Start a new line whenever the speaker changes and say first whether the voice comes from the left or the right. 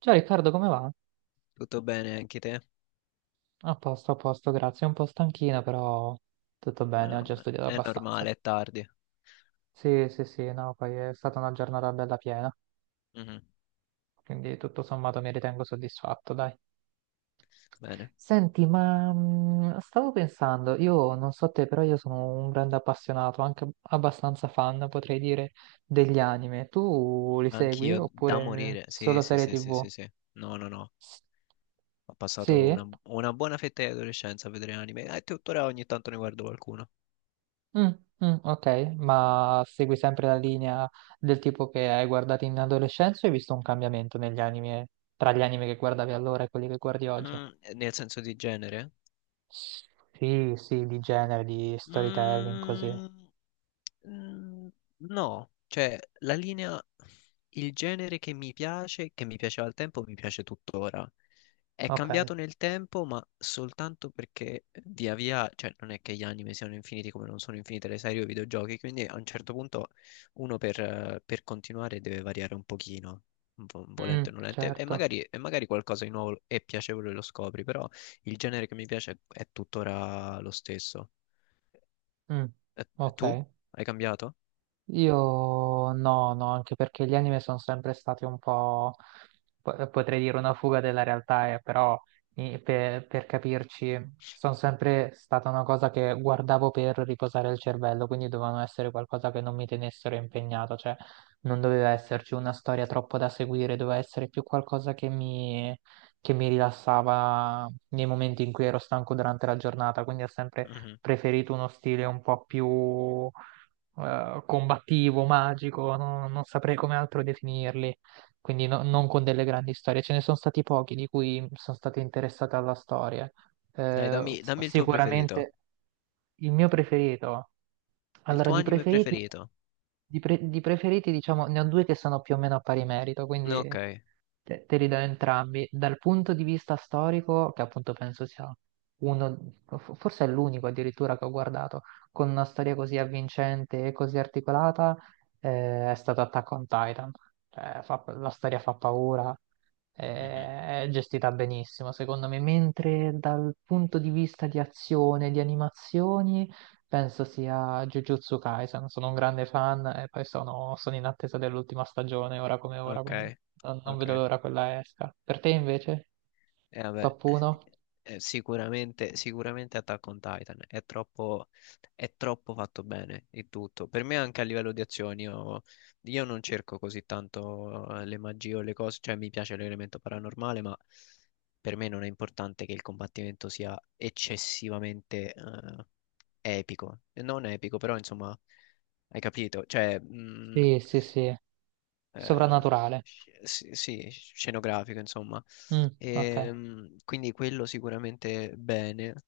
right: Ciao Riccardo, come va?
left: Tutto bene anche te?
right: A posto, grazie. Un po' stanchino, però tutto bene, oggi ho
left: Vabbè,
right: studiato
left: è
right: abbastanza.
left: normale, è tardi.
right: Sì, sì, sì, no, poi è stata una giornata bella piena,
left: Mhm,
right: quindi tutto sommato mi ritengo soddisfatto, dai.
left: bene,
right: Senti, ma stavo pensando, io non so te, però io sono un grande appassionato, anche abbastanza fan, potrei dire, degli anime. Tu li segui
left: anch'io da
right: oppure
left: morire. Sì,
right: solo
left: sì,
right: serie
left: sì, sì,
right: TV?
left: sì, sì. No, no, no.
right: S-
left: Ho passato
right: Sì?
left: una buona fetta di adolescenza a vedere anime e tuttora ogni tanto ne guardo qualcuno.
right: Mm, mm, ok, ma segui sempre la linea del tipo che hai guardato in adolescenza o hai visto un cambiamento negli anime, tra gli anime che guardavi allora e quelli che guardi oggi?
left: Mm, Nel senso di genere?
right: Sì, sì, di genere, di storytelling, così.
left: Mm, Mm, No, cioè la linea, il genere che mi piace, che mi piaceva al tempo, mi piace tuttora. È cambiato
right: Ok.
left: nel tempo, ma soltanto perché via via, cioè non è che gli anime siano infiniti come non sono infinite le serie o i videogiochi, quindi a un certo punto uno per continuare deve variare un pochino, volente
right: Mm,
left: o nolente, e
right: certo.
left: magari, e magari qualcosa di nuovo e piacevole lo scopri, però il genere che mi piace è tuttora lo stesso.
right: Mm,
left: E tu?
right: ok.
left: Hai cambiato?
right: Io no, no, anche perché gli anime sono sempre stati un po', potrei dire una fuga della realtà, però per capirci, sono sempre stata una cosa che guardavo per riposare il cervello, quindi dovevano essere qualcosa che non mi tenessero impegnato, cioè non doveva esserci una storia troppo da seguire, doveva essere più qualcosa che che mi rilassava nei momenti in cui ero stanco durante la giornata, quindi ho sempre
left: Mhm.
right: preferito uno stile un po' più combattivo, magico, non saprei come altro definirli, quindi non con delle grandi storie. Ce ne sono stati pochi di cui sono stato interessato alla storia.
left: Dai,
right: Eh,
left: dammi, dammi il tuo preferito.
right: sicuramente il mio preferito,
left: Il
right: allora,
left: tuo
right: di
left: anime
right: preferiti,
left: preferito.
right: di preferiti, diciamo, ne ho due che sono più o meno a pari merito,
left: Ok.
right: quindi te li do entrambi. Dal punto di vista storico, che appunto penso sia uno, forse è l'unico addirittura che ho guardato, con una storia così avvincente e così articolata, è stato Attack on Titan. Cioè, la storia fa paura,
left: Mhm.
right: è gestita benissimo, secondo me. Mentre dal punto di vista di azione, di animazioni. Penso sia Jujutsu Kaisen, sono un grande fan e poi sono in attesa dell'ultima stagione, ora come ora,
left: Ok.
right: quindi non
left: Ok.
right: vedo l'ora quella esca. Per te invece?
left: Vabbè,
right: Top 1?
left: sicuramente, Attack on Titan è troppo fatto bene il tutto. Per me anche a livello di azioni, io non cerco così tanto le magie o le cose, cioè mi piace l'elemento paranormale, ma per me non è importante che il combattimento sia eccessivamente epico. Non epico, però insomma, hai capito? Cioè,
right: Sì, sì, sì,
left: eh,
right: soprannaturale.
left: sì, sì, scenografico, insomma.
right: Mm, ok.
left: Quindi quello sicuramente bene.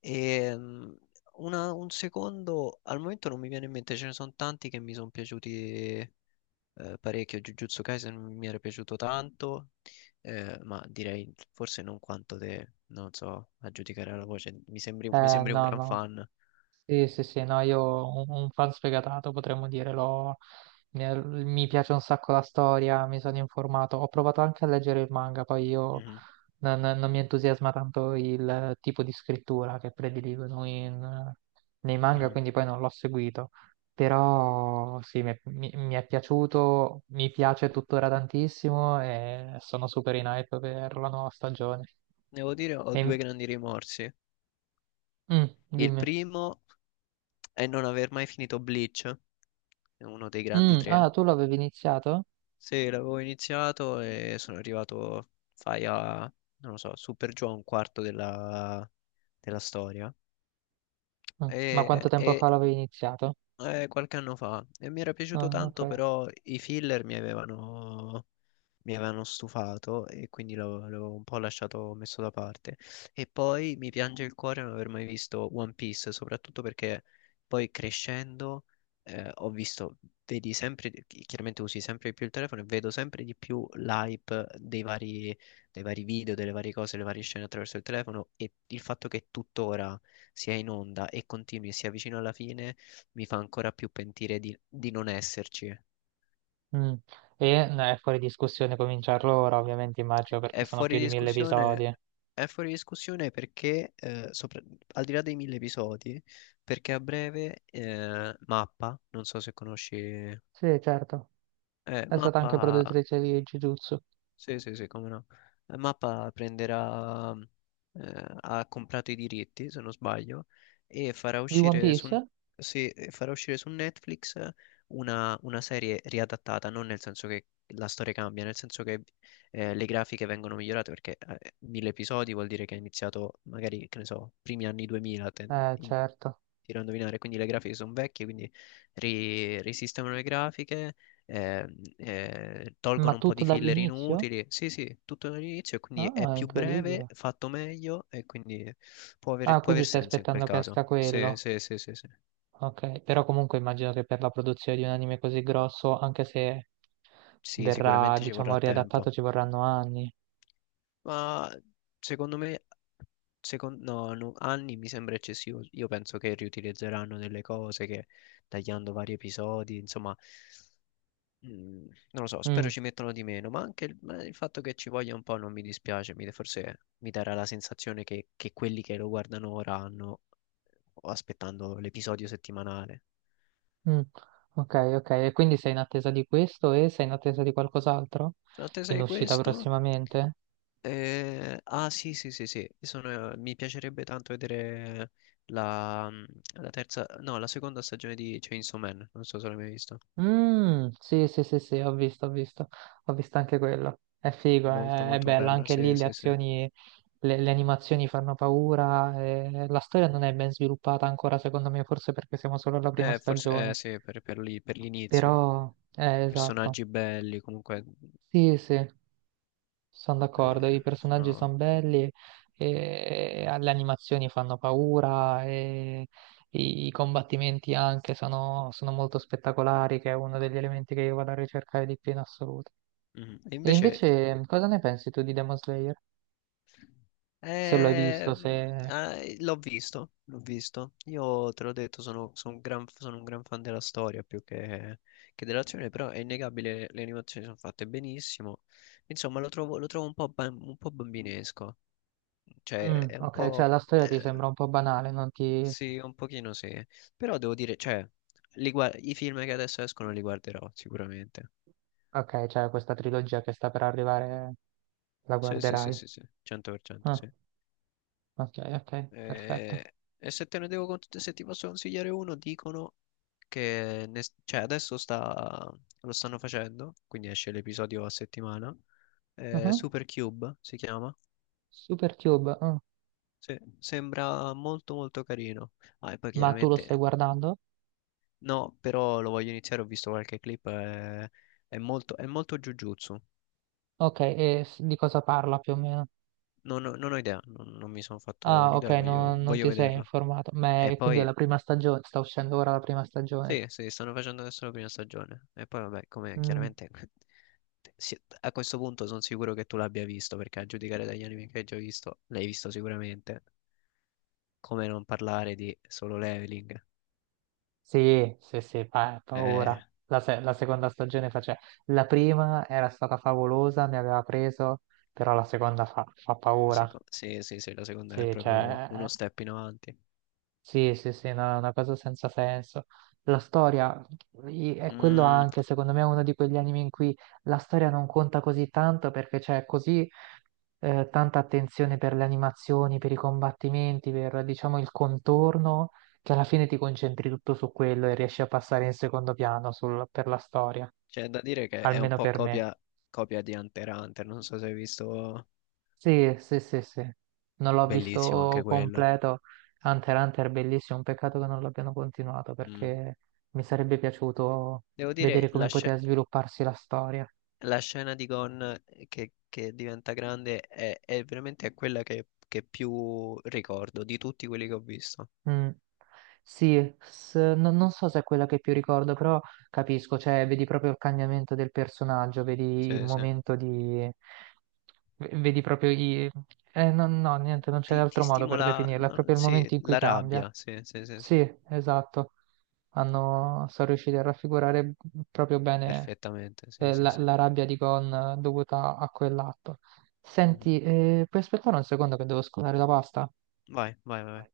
left: Ehm, un secondo, al momento non mi viene in mente, ce ne sono tanti che mi sono piaciuti parecchio. Jujutsu Kaisen mi era piaciuto tanto, ma direi forse non quanto te, non so, a giudicare la voce. Mi sembri un
right: No,
left: gran
right: no.
left: fan.
right: Sì, sì, sì, no, io un fan sfegatato potremmo dire, mi piace un sacco la storia, mi sono informato, ho provato anche a leggere il manga, poi io
left: Mhm,
right: non mi entusiasma tanto il tipo di scrittura che prediligono nei manga,
left: mhm.
right: quindi poi non l'ho seguito, però sì, mi è piaciuto, mi piace tuttora tantissimo e sono super in hype per la nuova stagione.
left: Devo dire, ho due
right: E-
left: grandi rimorsi.
right: mm,
left: Il
right: dimmi.
left: primo e non aver mai finito Bleach, è uno dei grandi
right: Mm, ah,
left: tre.
right: tu l'avevi iniziato?
left: Sì, l'avevo iniziato e sono arrivato, fai a, non lo so, super giù a un quarto della storia.
right: Mm. Ma
left: E,
right: quanto tempo
left: e
right: fa l'avevi iniziato?
left: eh, qualche anno fa e mi era piaciuto
right: Ah, ok.
left: tanto, però i filler mi avevano stufato e quindi l'avevo un po' lasciato messo da parte. E poi mi piange il cuore non aver mai visto One Piece, soprattutto perché poi crescendo eh, ho visto, vedi sempre, chiaramente usi sempre di più il telefono e vedo sempre di più l'hype dei vari video, delle varie cose, le varie scene attraverso il telefono e il fatto che tuttora sia in onda e continui e sia vicino alla fine mi fa ancora più pentire di non esserci.
right: Mm. E no, è fuori discussione cominciarlo ora, ovviamente, immagino, perché
left: È
right: sono
left: fuori
right: più di mille
left: discussione,
right: episodi.
left: è fuori discussione perché, al di là dei 1.000 episodi, perché a breve Mappa, non so se conosci,
right: Sì, certo. È stata anche
left: Mappa
right: produttrice di Jujutsu.
left: sì, sì, sì, come no. Mappa prenderà, ha comprato i diritti, se non sbaglio, e farà
right: Di One
left: uscire su,
right: Piece?
left: sì, e farà uscire su Netflix una serie riadattata, non nel senso che la storia cambia, nel senso che le grafiche vengono migliorate, perché 1.000 episodi vuol dire che è iniziato magari, che ne so, primi anni 2000,
right: Certo.
left: tiro a indovinare, quindi le grafiche sono vecchie, quindi risistemano le grafiche eh,
right: Ma
left: tolgono un po'
right: tutto
left: di filler
right: dall'inizio?
left: inutili. Sì, sì, tutto dall'inizio e quindi è
right: Ah,
left: più breve,
right: incredibile.
left: fatto meglio e quindi
right: Ah,
left: può aver
right: quindi stai
left: senso in quel
right: aspettando che
left: caso.
right: esca
left: Sì,
right: quello.
left: sì, sì, sì, sì.
right: Ok, però comunque immagino che per la produzione di un anime così grosso, anche se
left: Sì,
right: verrà,
left: sicuramente ci
right: diciamo,
left: vorrà tempo.
right: riadattato, ci vorranno anni.
left: Ma secondo me, no, no, anni mi sembra eccessivo. Io penso che riutilizzeranno delle cose che tagliando vari episodi, insomma, Mm, non lo so, spero
right: Mm,
left: ci mettono di meno, ma anche ma il fatto che ci voglia un po' non mi dispiace, forse mi darà la sensazione che quelli che lo guardano ora hanno oh, aspettando l'episodio settimanale.
right: mm, ok, ok, e quindi sei in attesa di questo e sei in attesa di qualcos'altro?
left: Sono in attesa
right: In
left: di
right: uscita
left: questo.
right: prossimamente?
left: Ah sì, sì, sì, sì, mi piacerebbe tanto vedere la, mm, la terza, no, la seconda stagione di Chainsaw Man, non so se l'hai mai visto.
right: Mm, sì, sì, sì, sì, ho visto, ho visto, ho visto anche quello. È figo,
left: Molto,
right: è
left: molto
right: bella,
left: bella,
right: anche lì
left: sì,
right: le
left: sì, sì.
right: azioni, le animazioni fanno paura, e la storia non è ben sviluppata ancora, secondo me, forse perché siamo solo alla prima
left: Forse,
right: stagione,
left: sì, per l'inizio.
right: però, esatto.
left: Personaggi belli, comunque.
right: Sì, sì. Sono d'accordo, i
left: Eh,
right: personaggi
left: sono-
right: sono belli, e le animazioni fanno paura, e i combattimenti anche sono molto spettacolari, che è uno degli elementi che io vado a ricercare di più in assoluto.
left: Mm. E
right: E
left: invece,
right: invece cosa ne pensi tu di Demon Slayer? Se lo hai visto, se...
left: l'ho visto, l'ho visto. Io te l'ho detto, sono un gran fan della storia più che dell'azione, però è innegabile, le animazioni sono fatte benissimo. Insomma, lo trovo un po' bambinesco. Cioè,
right: Mm,
left: è un
right: ok, cioè
left: po'.
right: la storia ti
left: Eh,
right: sembra un po' banale, non ti...
left: sì, un pochino sì. Però devo dire, cioè, i film che adesso escono li guarderò sicuramente.
right: Ok, cioè questa trilogia che sta per arrivare la
left: Sì, sì, sì,
right: guarderai.
left: sì, sì, 100%
right: Ah,
left: sì.
right: ok, ok, perfetto.
left: E se te ne devo, se ti posso consigliare uno, dicono che cioè lo stanno facendo, quindi esce l'episodio a settimana.
right: Mhm.
left: Supercube si chiama.
right: Super Cube, mm.
left: Sì, sembra molto molto carino. Ah, e poi
right: Ma tu lo stai
left: chiaramente
right: guardando?
left: no, però lo voglio iniziare, ho visto qualche clip, è molto Jujutsu.
right: Ok, e di cosa parla più o meno?
left: Non ho idea, non mi sono fatto
right: Ah, ok,
left: un'idea, voglio,
right: non
left: voglio
right: ti sei
left: vederlo.
right: informato.
left: E
right: Quindi è
left: poi,
right: la prima stagione, sta uscendo ora la prima stagione.
left: sì, sì, stanno facendo adesso la prima stagione. E poi, vabbè, come
right: Mm,
left: chiaramente a questo punto sono sicuro che tu l'abbia visto, perché a giudicare dagli anime che hai già visto, l'hai visto sicuramente. Come non parlare di Solo Leveling?
right: sì, sì, sì,
left: Eh,
right: paura. La, se- la seconda stagione face- La prima era stata favolosa, mi aveva preso, però la seconda fa paura.
left: sì, sì, sì, la seconda è
right: Sì,
left: proprio
right: cioè,
left: uno step in avanti.
right: sì, sì, sì, no, è una cosa senza senso. La storia è quello
left: Mm,
right: anche, secondo me, è uno di quegli anime in cui la storia non conta così tanto perché c'è così tanta attenzione per le animazioni, per i combattimenti, per, diciamo, il contorno, che alla fine ti concentri tutto su quello e riesci a passare in secondo piano per la storia,
left: C'è da dire che è un
right: almeno
left: po'
right: per me.
left: copia, copia di Hunter x Hunter, non so se hai visto,
right: Sì, sì, sì, sì. Non l'ho
left: bellissimo anche
right: visto
left: quello.
right: completo. Hunter x Hunter, bellissimo. Un peccato che non l'abbiano continuato
left: Mm.
right: perché mi sarebbe piaciuto
left: Devo dire,
right: vedere come
left: la scena.
right: poteva svilupparsi la storia.
left: La scena di Gon che diventa grande è veramente quella che più ricordo di tutti quelli che ho visto.
right: Mm. Sì, non so se è quella che più ricordo, però capisco, cioè vedi proprio il cambiamento del personaggio, vedi il
left: Sì, sì.
right: momento di... vedi proprio i... no, no, niente, non c'è
left: Ti
right: altro modo per
left: stimola,
right: definirla, è
left: no,
right: proprio il
left: sì,
right: momento in cui
left: la
right: cambia.
left: rabbia, sì, sì, sì, sì,
right: Sì, esatto. Hanno, sono riusciti a raffigurare proprio bene
left: perfettamente, sì, sì, sì.
right: la rabbia di Gon dovuta a quell'atto.
left: Mhm.
right: Senti, puoi aspettare un secondo che devo scolare la pasta?
left: Vai, vai, vai.